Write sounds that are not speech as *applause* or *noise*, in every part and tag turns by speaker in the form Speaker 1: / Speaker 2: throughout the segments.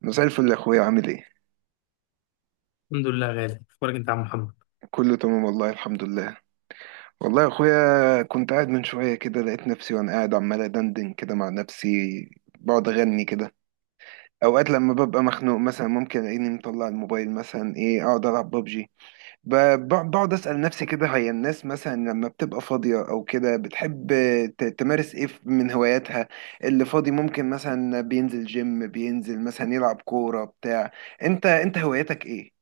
Speaker 1: مساء الفل يا اخويا، عامل ايه؟
Speaker 2: الحمد لله. غالي اخبارك انت يا عم محمد.
Speaker 1: كله تمام، والله الحمد لله. والله يا اخويا، كنت قاعد من شويه كده، لقيت نفسي وانا قاعد عمال ادندن كده مع نفسي. بقعد اغني كده. اوقات لما ببقى مخنوق مثلا، ممكن الاقيني مطلع الموبايل، مثلا ايه اقعد العب ببجي. بقعد اسال نفسي كده، هي الناس مثلا لما بتبقى فاضيه او كده بتحب تمارس ايه من هواياتها؟ اللي فاضي ممكن مثلا بينزل جيم، بينزل مثلا يلعب كوره بتاع. انت هواياتك ايه؟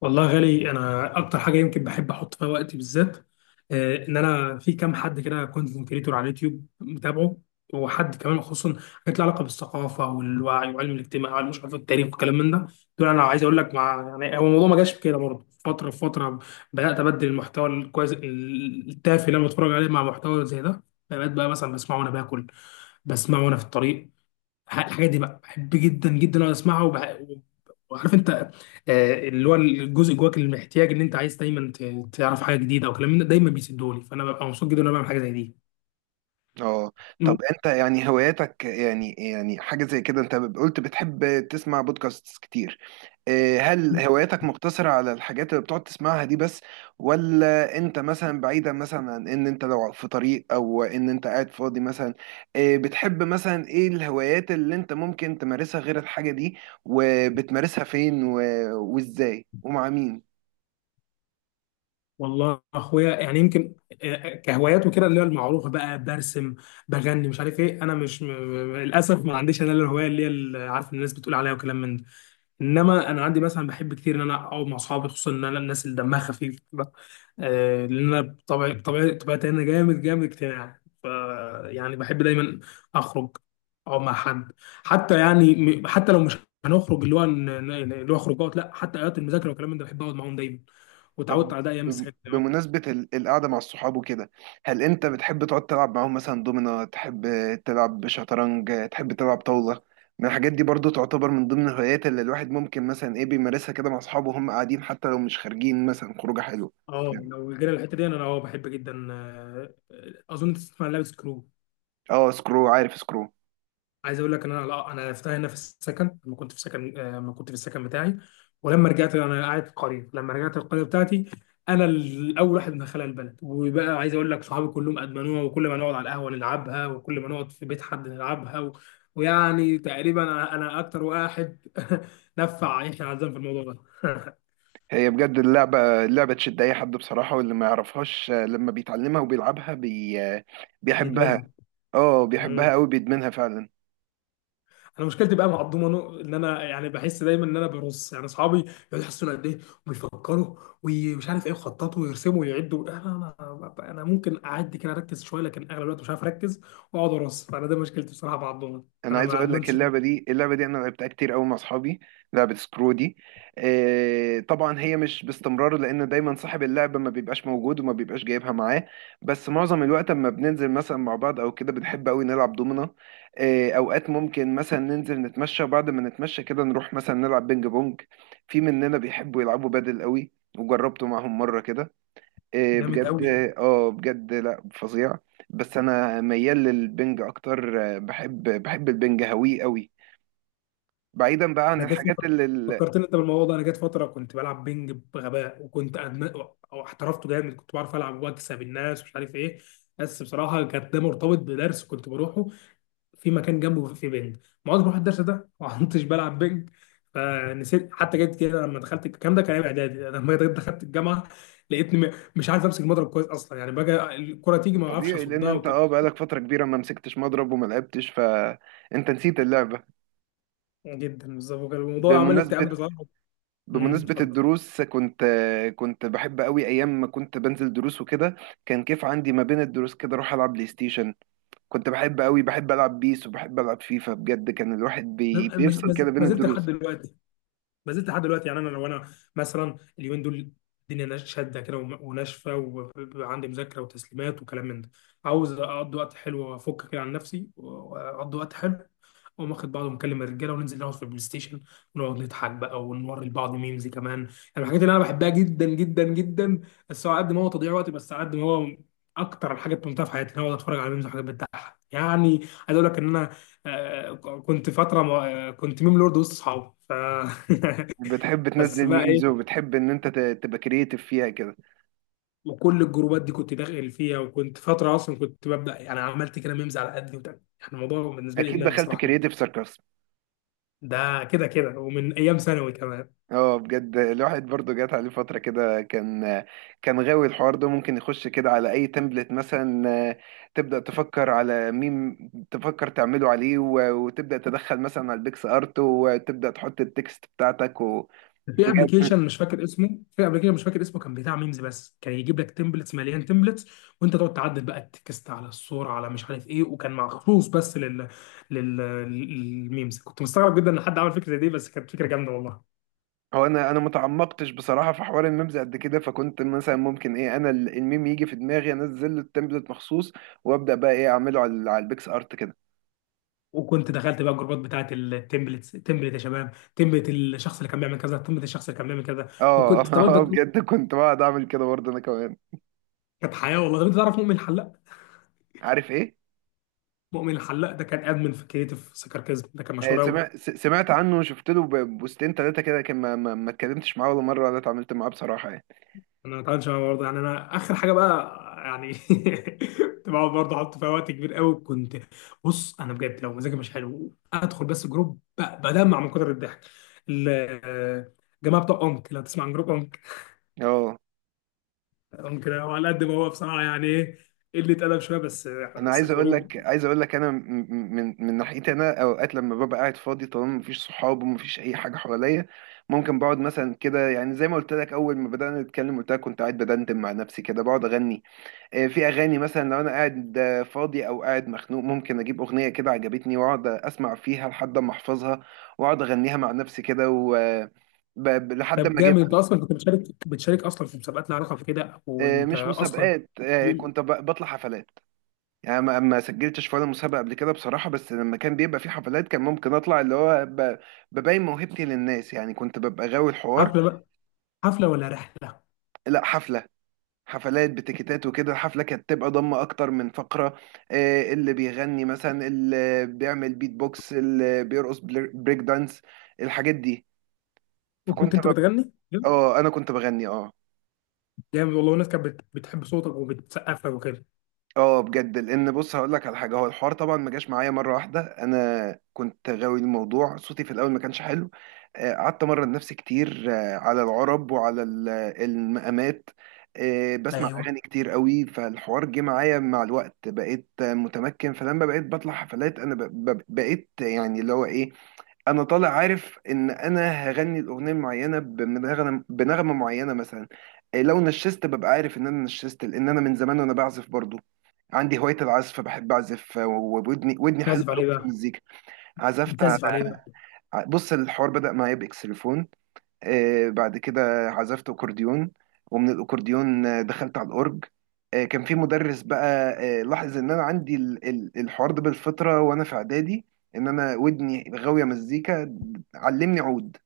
Speaker 2: والله يا غالي، انا اكتر حاجه يمكن بحب احط فيها وقتي بالذات، ان انا في كام حد كده كونتنت كريتور على اليوتيوب متابعه، وحد كمان خصوصا حاجات لها علاقه بالثقافه والوعي وعلم الاجتماع وعلم مش عارف التاريخ والكلام من ده. دول انا عايز اقول لك، مع يعني هو الموضوع ما جاش كده برضه، فتره فتره بدات ابدل المحتوى الكويس التافه اللي انا بتفرج عليه مع محتوى زي ده. بقيت بقى مثلا بسمعه وانا باكل، بسمعه وانا في الطريق. الحاجات دي بقى بحب جدا جدا اقعد اسمعها وعارف انت، اللي هو الجزء جواك اللي محتاج ان انت عايز دايما تعرف حاجه جديده وكلام من ده دايما بيسدولي، فانا ببقى مبسوط جدا وانا بعمل حاجه زي دي.
Speaker 1: اه. طب
Speaker 2: م-
Speaker 1: انت، يعني هواياتك يعني حاجة زي كده، انت قلت بتحب تسمع بودكاست كتير؟ اه، هل هواياتك مقتصرة على الحاجات اللي بتقعد تسمعها دي بس؟ ولا انت مثلا بعيدا، مثلا عن ان انت لو في طريق او ان انت قاعد فاضي مثلا، اه، بتحب مثلا ايه الهوايات اللي انت ممكن تمارسها غير الحاجة دي؟ وبتمارسها فين وازاي ومع مين؟
Speaker 2: والله اخويا يعني يمكن، كهوايات وكده، اللي هي المعروفه بقى، برسم، بغني، مش عارف ايه. انا مش م... م- للاسف ما عنديش انا الهوايه اللي هي اللي عارف الناس بتقول عليها وكلام من ده. انما انا عندي مثلا بحب كتير ان انا اقعد مع اصحابي، خصوصا ان انا الناس اللي دمها خفيف بقى. آه، لان انا بطبعي طبيعتي انا جامد اجتماعي. ف، يعني بحب دايما اخرج، اقعد مع حد، حتى يعني حتى لو مش هنخرج، اللي هو اللي هو خروجات لا، حتى اوقات المذاكره والكلام من ده بحب اقعد معاهم دايما، وتعودت
Speaker 1: طب
Speaker 2: على ده ايام السكن كمان.
Speaker 1: بمناسبة القعدة مع الصحاب وكده، هل أنت بتحب تقعد تلعب معاهم مثلا دومينو، تحب تلعب شطرنج، تحب تلعب طاولة؟ من الحاجات دي برضو تعتبر من ضمن الهوايات اللي الواحد ممكن مثلا إيه بيمارسها كده مع أصحابه وهم قاعدين، حتى لو مش خارجين مثلا خروجة حلوة.
Speaker 2: اه، لو جينا الحته دي، انا اه بحب جدا. اظن تسمع عن لعبه سكرو.
Speaker 1: اه، سكرو، عارف سكرو.
Speaker 2: عايز اقول لك ان انا لا، انا عرفتها هنا في السكن لما كنت في سكن، لما كنت في السكن بتاعي. ولما رجعت انا قاعد في قريه، لما رجعت القريه بتاعتي، انا الاول واحد من خلال البلد، وبقى عايز اقول لك صحابي كلهم ادمنوها، وكل ما نقعد على القهوه نلعبها، وكل ما نقعد في بيت حد نلعبها. ويعني تقريبا انا اكتر واحد *laughs* نفع يحيى عزام في الموضوع ده.
Speaker 1: هي بجد اللعبة اللعبة تشد أي حد بصراحة، واللي ما يعرفهاش لما بيتعلمها وبيلعبها بي... آه،
Speaker 2: *laughs*
Speaker 1: بيحبها.
Speaker 2: يدمنها.
Speaker 1: اه بيحبها قوي، بيدمنها فعلا.
Speaker 2: انا مشكلتي بقى مع الضمنه ان انا يعني بحس دايما ان انا برص، يعني اصحابي يقعدوا يحسوا قد ايه، ويفكروا، ومش عارف ايه، يخططوا ويرسموا ويعدوا. انا ممكن اعدي كده اركز شويه، لكن اغلب الوقت مش عارف اركز واقعد ارص، فانا ده مشكلتي بصراحه مع الضمنه.
Speaker 1: انا
Speaker 2: انا
Speaker 1: عايز
Speaker 2: ما
Speaker 1: اقول لك،
Speaker 2: ادمنش ده.
Speaker 1: اللعبه دي اللعبه دي انا لعبتها كتير قوي مع اصحابي، لعبه سكرو دي. طبعا هي مش باستمرار، لان دايما صاحب اللعبه ما بيبقاش موجود وما بيبقاش جايبها معاه. بس معظم الوقت، اما بننزل مثلا مع بعض او كده، بنحب قوي نلعب دومنا. اوقات ممكن مثلا ننزل نتمشى، وبعد ما نتمشى كده نروح مثلا نلعب بينج بونج. في مننا بيحبوا يلعبوا بادل قوي، وجربته معاهم مره كده، إيه
Speaker 2: جامد
Speaker 1: بجد.
Speaker 2: قوي.
Speaker 1: اه بجد، لا، فظيع. بس انا ميال للبنج اكتر، بحب البنج هويه قوي. بعيدا بقى عن
Speaker 2: انا جت
Speaker 1: الحاجات
Speaker 2: فتره،
Speaker 1: اللي
Speaker 2: فكرتني انت بالموضوع ده، انا جت فتره كنت بلعب بينج بغباء، او احترفته جامد، كنت بعرف العب واكسب الناس ومش عارف ايه. بس بصراحه كانت ده مرتبط بدرس كنت بروحه، في مكان جنبه في بنج. ما عدتش بروح الدرس ده، ما عدتش بلعب بنج، فنسيت. حتى جت كده لما دخلت، الكلام ده كان ايام اعدادي، لما جيت دخلت الجامعه لقيتني مش عارف امسك المضرب كويس اصلا، يعني بقى الكره تيجي ما اعرفش
Speaker 1: الطبيعي لان
Speaker 2: اصدها.
Speaker 1: انت
Speaker 2: وكان
Speaker 1: بقالك فتره كبيره ما مسكتش مضرب وما لعبتش، فانت نسيت اللعبه.
Speaker 2: جدا بالظبط، وكان الموضوع عمل لي اكتئاب
Speaker 1: بمناسبه
Speaker 2: بصراحه.
Speaker 1: بمناسبه
Speaker 2: اتفضل.
Speaker 1: الدروس، كنت بحب قوي ايام ما كنت بنزل دروس وكده. كان كيف عندي ما بين الدروس كده اروح العب بلاي ستيشن، كنت بحب قوي، بحب العب بيس وبحب العب فيفا، بجد كان الواحد
Speaker 2: أنا ما زلت،
Speaker 1: بيفصل كده بين
Speaker 2: ما زلت لحد
Speaker 1: الدروس.
Speaker 2: دلوقتي، ما زلت لحد دلوقتي. يعني انا لو انا مثلا اليومين دول الدنيا شاده كده وناشفه، وعندي مذاكره وتسليمات وكلام من ده، عاوز اقضي وقت حلو وافك كده عن نفسي واقضي وقت حلو، اقوم واخد بعضه ومكلم الرجاله وننزل نقعد في البلاي ستيشن ونقعد نضحك بقى ونوري لبعض ميمز كمان يعني. من الحاجات اللي انا بحبها جدا جدا جدا. بس هو قد ما هو تضييع وقت، بس على قد ما هو اكتر الحاجات بممتعه في حياتي ان انا اقعد اتفرج على ميمز وحاجات بتضحك يعني. عايز اقول لك ان انا، آه، كنت فتره كنت ميم لورد وسط اصحابي، ف *laughs*
Speaker 1: بتحب
Speaker 2: بس
Speaker 1: تنزل
Speaker 2: بقى
Speaker 1: ميمز،
Speaker 2: ايه.
Speaker 1: وبتحب ان انت تبقى كرييتيف فيها كده؟
Speaker 2: وكل الجروبات دي كنت داخل فيها، وكنت فتره اصلا كنت ببدا يعني، عملت كده ميمز على قدي. وتاني يعني الموضوع بالنسبه لي
Speaker 1: اكيد
Speaker 2: ادمان
Speaker 1: دخلت
Speaker 2: بصراحه جدا،
Speaker 1: كرييتيف ساركاسم.
Speaker 2: ده كده كده، ومن ايام ثانوي كمان.
Speaker 1: اه بجد، الواحد برضو جات عليه فتره كده، كان غاوي الحوار ده، ممكن يخش كده على اي تمبلت مثلا، تبدا تفكر على ميم، تفكر تعمله عليه وتبدا تدخل مثلا على البيكس ارت وتبدا تحط التكست بتاعتك،
Speaker 2: في
Speaker 1: وبجد
Speaker 2: ابلكيشن مش فاكر اسمه، في ابلكيشن مش فاكر اسمه، كان بتاع ميمز بس، كان يجيب لك تمبلتس، مليان تمبلتس، وانت تقعد تعدل بقى التكست على الصوره على مش عارف ايه. وكان مخصوص بس لل للميمز. كنت مستغرب جدا ان حد عمل فكره زي دي، بس كانت فكره جامده والله.
Speaker 1: هو انا متعمقتش بصراحه في حوار الميمز قد كده، فكنت مثلا ممكن ايه انا الميم يجي في دماغي انزل له التمبلت مخصوص، وابدا بقى ايه اعمله على البيكس ارت كده.
Speaker 2: وكنت دخلت بقى الجروبات بتاعت التمبلتس، تمبلت يا شباب، تمبلت الشخص اللي كان بيعمل كذا، تمبلت الشخص اللي كان بيعمل كذا.
Speaker 1: اه.
Speaker 2: وكنت، طب انت.
Speaker 1: *laughs* بجد كنت بقعد اعمل كده برضه انا كمان.
Speaker 2: كانت حياه والله. طب انت تعرف مؤمن الحلاق؟
Speaker 1: عارف ايه؟
Speaker 2: مؤمن الحلاق ده كان ادمن في كريتيف سكاركيزم، ده كان مشهور قوي.
Speaker 1: سمعت سمعت عنه وشفت له بوستين ثلاثه كده، لكن ما اتكلمتش معاه ولا مره ولا اتعاملت معاه بصراحه يعني.
Speaker 2: انا متعاملش معاه برضه، يعني انا اخر حاجه بقى، يعني *laughs* كنت بقعد برضه احط فيها وقت كبير قوي. كنت، بص، انا بجد لو مزاجي مش حلو ادخل بس جروب بدمع من كتر الضحك. ال- آه، الجماعه بتوع امك، لو تسمع عن جروب امك.
Speaker 1: اه.
Speaker 2: امك ده على قد ما هو بصراحه يعني ايه، اللي اتقلب شويه، بس
Speaker 1: انا
Speaker 2: بس
Speaker 1: عايز اقول لك
Speaker 2: الجروب.
Speaker 1: عايز اقول لك انا من ناحيتي، انا اوقات لما ببقى قاعد فاضي طالما مفيش صحاب ومفيش اي حاجه حواليا، ممكن بقعد مثلا كده، يعني زي ما قلت لك اول ما بدانا نتكلم قلت لك كنت قاعد بدندن مع نفسي كده بقعد اغني. في اغاني مثلا لو انا قاعد فاضي او قاعد مخنوق، ممكن اجيب اغنيه كده عجبتني، واقعد اسمع فيها لحد ما احفظها، واقعد اغنيها مع نفسي كده و آه، ب- ب- لحد
Speaker 2: طب
Speaker 1: ما
Speaker 2: جامد، انت
Speaker 1: اجيبها.
Speaker 2: اصلا كنت بتشارك اصلا في مسابقات لها علاقه بكده، وانت
Speaker 1: مش
Speaker 2: اصلا.
Speaker 1: مسابقات، كنت بطلع حفلات. يعني ما سجلتش في ولا مسابقة قبل كده بصراحة، بس لما كان بيبقى في حفلات كان ممكن أطلع اللي هو ببين موهبتي للناس، يعني كنت ببقى غاوي الحوار.
Speaker 2: حفله بقى، حفله ولا رحله؟
Speaker 1: لا، حفلة، حفلات بتيكيتات وكده، الحفلة كانت تبقى ضمة أكتر من فقرة، اللي بيغني مثلا، اللي بيعمل بيت بوكس، اللي بيرقص بريك دانس الحاجات دي، فكنت
Speaker 2: وكنت انت
Speaker 1: ببقى.
Speaker 2: بتغني؟
Speaker 1: اه، أنا كنت بغني. اه.
Speaker 2: جامد والله. والناس كانت بتحب صوتك وبتسقف لك وكده.
Speaker 1: اه بجد، لان بص هقول لك على حاجه، هو الحوار طبعا ما جاش معايا مره واحده، انا كنت غاوي الموضوع، صوتي في الاول ما كانش حلو. قعدت امرن نفسي كتير على العرب وعلى المقامات. بسمع
Speaker 2: ايوه.
Speaker 1: اغاني كتير قوي، فالحوار جه معايا مع الوقت، بقيت متمكن، فلما بقيت بطلع حفلات انا بقيت يعني اللي هو ايه، انا طالع عارف ان انا هغني الاغنيه المعينه بنغمه معينه مثلا. إيه، لو نشست ببقى عارف ان انا نشست، لان انا من زمان وانا بعزف برضو، عندي هوايه العزف، فبحب اعزف وودني ودني حلوه
Speaker 2: بتعزف
Speaker 1: قوي
Speaker 2: عليه
Speaker 1: في
Speaker 2: بقى؟
Speaker 1: المزيكا. عزفت على.
Speaker 2: بتعزف عليه بقى؟
Speaker 1: بص الحوار بدا معايا باكسليفون. بعد كده عزفت أكورديون، ومن الأكورديون دخلت على الأورج. كان في مدرس بقى، لاحظ إن أنا عندي الحوار ده بالفطرة وأنا في إعدادي، إن أنا ودني غاوية مزيكا، علمني عود،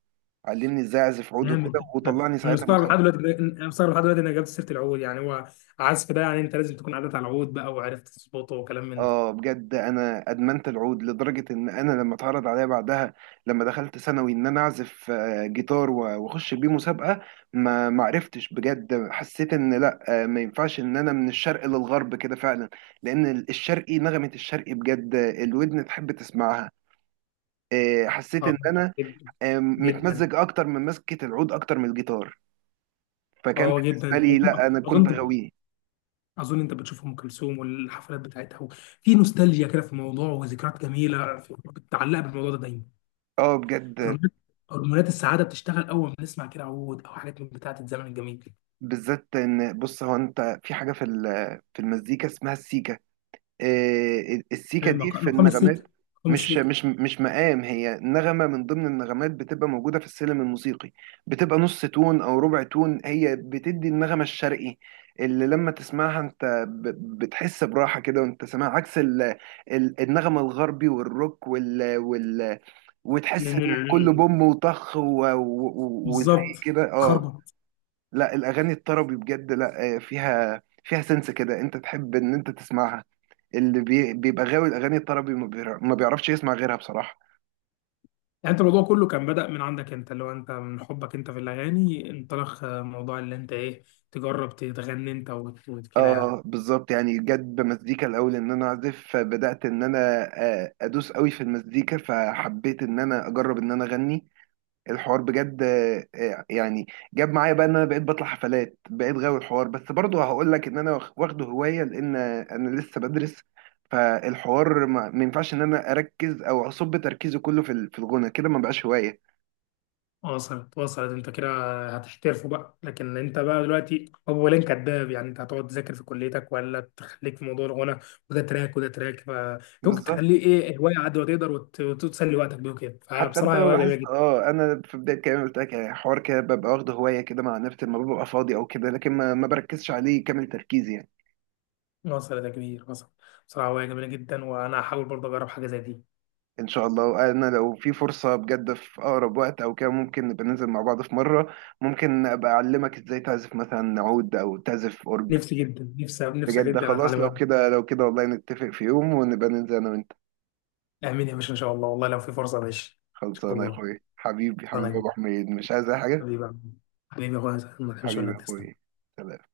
Speaker 1: علمني إزاي أعزف عود وكده،
Speaker 2: جامد.
Speaker 1: وطلعني
Speaker 2: انا
Speaker 1: ساعتها
Speaker 2: مستغرب لحد
Speaker 1: مسابقة.
Speaker 2: دلوقتي، انا مستغرب لحد دلوقتي انك جبت سيره العود. يعني هو عزف ده، يعني انت لازم تكون عدت على العود بقى وعرفت تظبطه وكلام من ده.
Speaker 1: اه بجد، انا ادمنت العود لدرجه ان انا لما اتعرض عليا بعدها، لما دخلت ثانوي، ان انا اعزف جيتار واخش بيه مسابقه، ما عرفتش بجد، حسيت ان لا ما ينفعش ان انا من الشرق للغرب كده فعلا. لان الشرقي نغمه، الشرقي بجد الودن تحب تسمعها، حسيت
Speaker 2: اه
Speaker 1: ان انا
Speaker 2: جدا. جدا.
Speaker 1: متمزج اكتر من مسكه العود اكتر من الجيتار. فكان
Speaker 2: اه
Speaker 1: بالنسبه
Speaker 2: جدا.
Speaker 1: لي،
Speaker 2: اظن،
Speaker 1: لا انا
Speaker 2: اظن،
Speaker 1: كنت غاويه.
Speaker 2: اظن انت بتشوف ام كلثوم والحفلات بتاعتها. في نوستالجيا كده في الموضوع، وذكريات جميله متعلقه بالموضوع ده دايما.
Speaker 1: اه بجد،
Speaker 2: هرمونات، هرمونات السعاده بتشتغل اول ما نسمع كده عود او حاجات من بتاعه الزمن الجميل.
Speaker 1: بالذات ان بص، هو انت في حاجه في المزيكا اسمها السيكا، إيه، السيكا دي
Speaker 2: مقام
Speaker 1: في
Speaker 2: مقام السيكه.
Speaker 1: النغمات.
Speaker 2: مقام
Speaker 1: مش مقام، هي نغمه من ضمن النغمات بتبقى موجوده في السلم الموسيقي، بتبقى نص تون او ربع تون، هي بتدي النغمه الشرقي، اللي لما تسمعها انت بتحس براحه كده وانت سامعها، عكس النغمه الغربي والروك وال وال وتحس ان كله
Speaker 2: السيكه.
Speaker 1: بوم وطخ و- وزي
Speaker 2: بالظبط.
Speaker 1: كده. اه.
Speaker 2: خربط.
Speaker 1: لا الاغاني الطربي بجد، لا فيها سنس كده، انت تحب ان انت تسمعها. اللي بيبقى غاوي الاغاني الطربي، ما بيعرفش يسمع غيرها بصراحه.
Speaker 2: يعني انت الموضوع كله كان بدأ من عندك انت، اللي هو انت من حبك انت في الاغاني انطلق، موضوع اللي انت ايه، تجرب تغني انت وكده يعني.
Speaker 1: اه بالظبط، يعني جت بمزيكا الاول ان انا اعزف، فبدات ان انا ادوس قوي في المزيكا، فحبيت ان انا اجرب ان انا اغني. الحوار بجد، يعني جاب معايا بقى ان انا بقيت بطلع حفلات، بقيت غاوي الحوار، بس برضه هقول لك ان انا واخده هوايه، لان انا لسه بدرس، فالحوار ما ينفعش ان انا اركز او اصب تركيزي كله في الغنى كده، ما بقاش هوايه.
Speaker 2: وصلت انت كده، هتحترفه بقى. لكن انت بقى دلوقتي اولا كداب، يعني انت هتقعد تذاكر في كليتك ولا تخليك في موضوع الغنى، وده تراك وده تراك، فانت ممكن
Speaker 1: بالظبط،
Speaker 2: تخليه ايه، هوايه عاد ما تقدر، وتسلي وقتك بيه وكده.
Speaker 1: حتى انت
Speaker 2: فبصراحه
Speaker 1: لو
Speaker 2: هوايه جميله
Speaker 1: لاحظت،
Speaker 2: جدا.
Speaker 1: انا في بدايه كلامي قلت لك يعني حوار كده ببقى واخده هوايه كده مع نفسي لما ببقى فاضي او كده، لكن ما بركزش عليه كامل تركيزي يعني.
Speaker 2: وصلت يا كبير، وصلت. بصراحه هوايه جميله جدا، وانا هحاول برضه اجرب حاجه زي دي.
Speaker 1: ان شاء الله، وانا لو في فرصة بجد في اقرب وقت او كده، ممكن نبقى ننزل مع بعض في مرة، ممكن ابقى اعلمك ازاي تعزف مثلا عود او تعزف اورج.
Speaker 2: نفسي جدا، نفسي
Speaker 1: بجد
Speaker 2: جدا
Speaker 1: خلاص،
Speaker 2: اتعلم
Speaker 1: لو
Speaker 2: عوم.
Speaker 1: كده لو كده والله، نتفق في يوم ونبقى ننزل انا وانت.
Speaker 2: امين يا باشا، ان شاء الله. والله لو في فرصه ماشي، ان شاء
Speaker 1: خلصانه يا
Speaker 2: الله.
Speaker 1: اخويا، حبيبي
Speaker 2: ربنا
Speaker 1: حبيبي يا
Speaker 2: يعينك.
Speaker 1: ابو حميد، مش عايز اي حاجة.
Speaker 2: حبيبي يا عم. حبيبي يا اخويا، ما تحبش
Speaker 1: حبيبي يا
Speaker 2: منك تسلم.
Speaker 1: اخويا. سلام.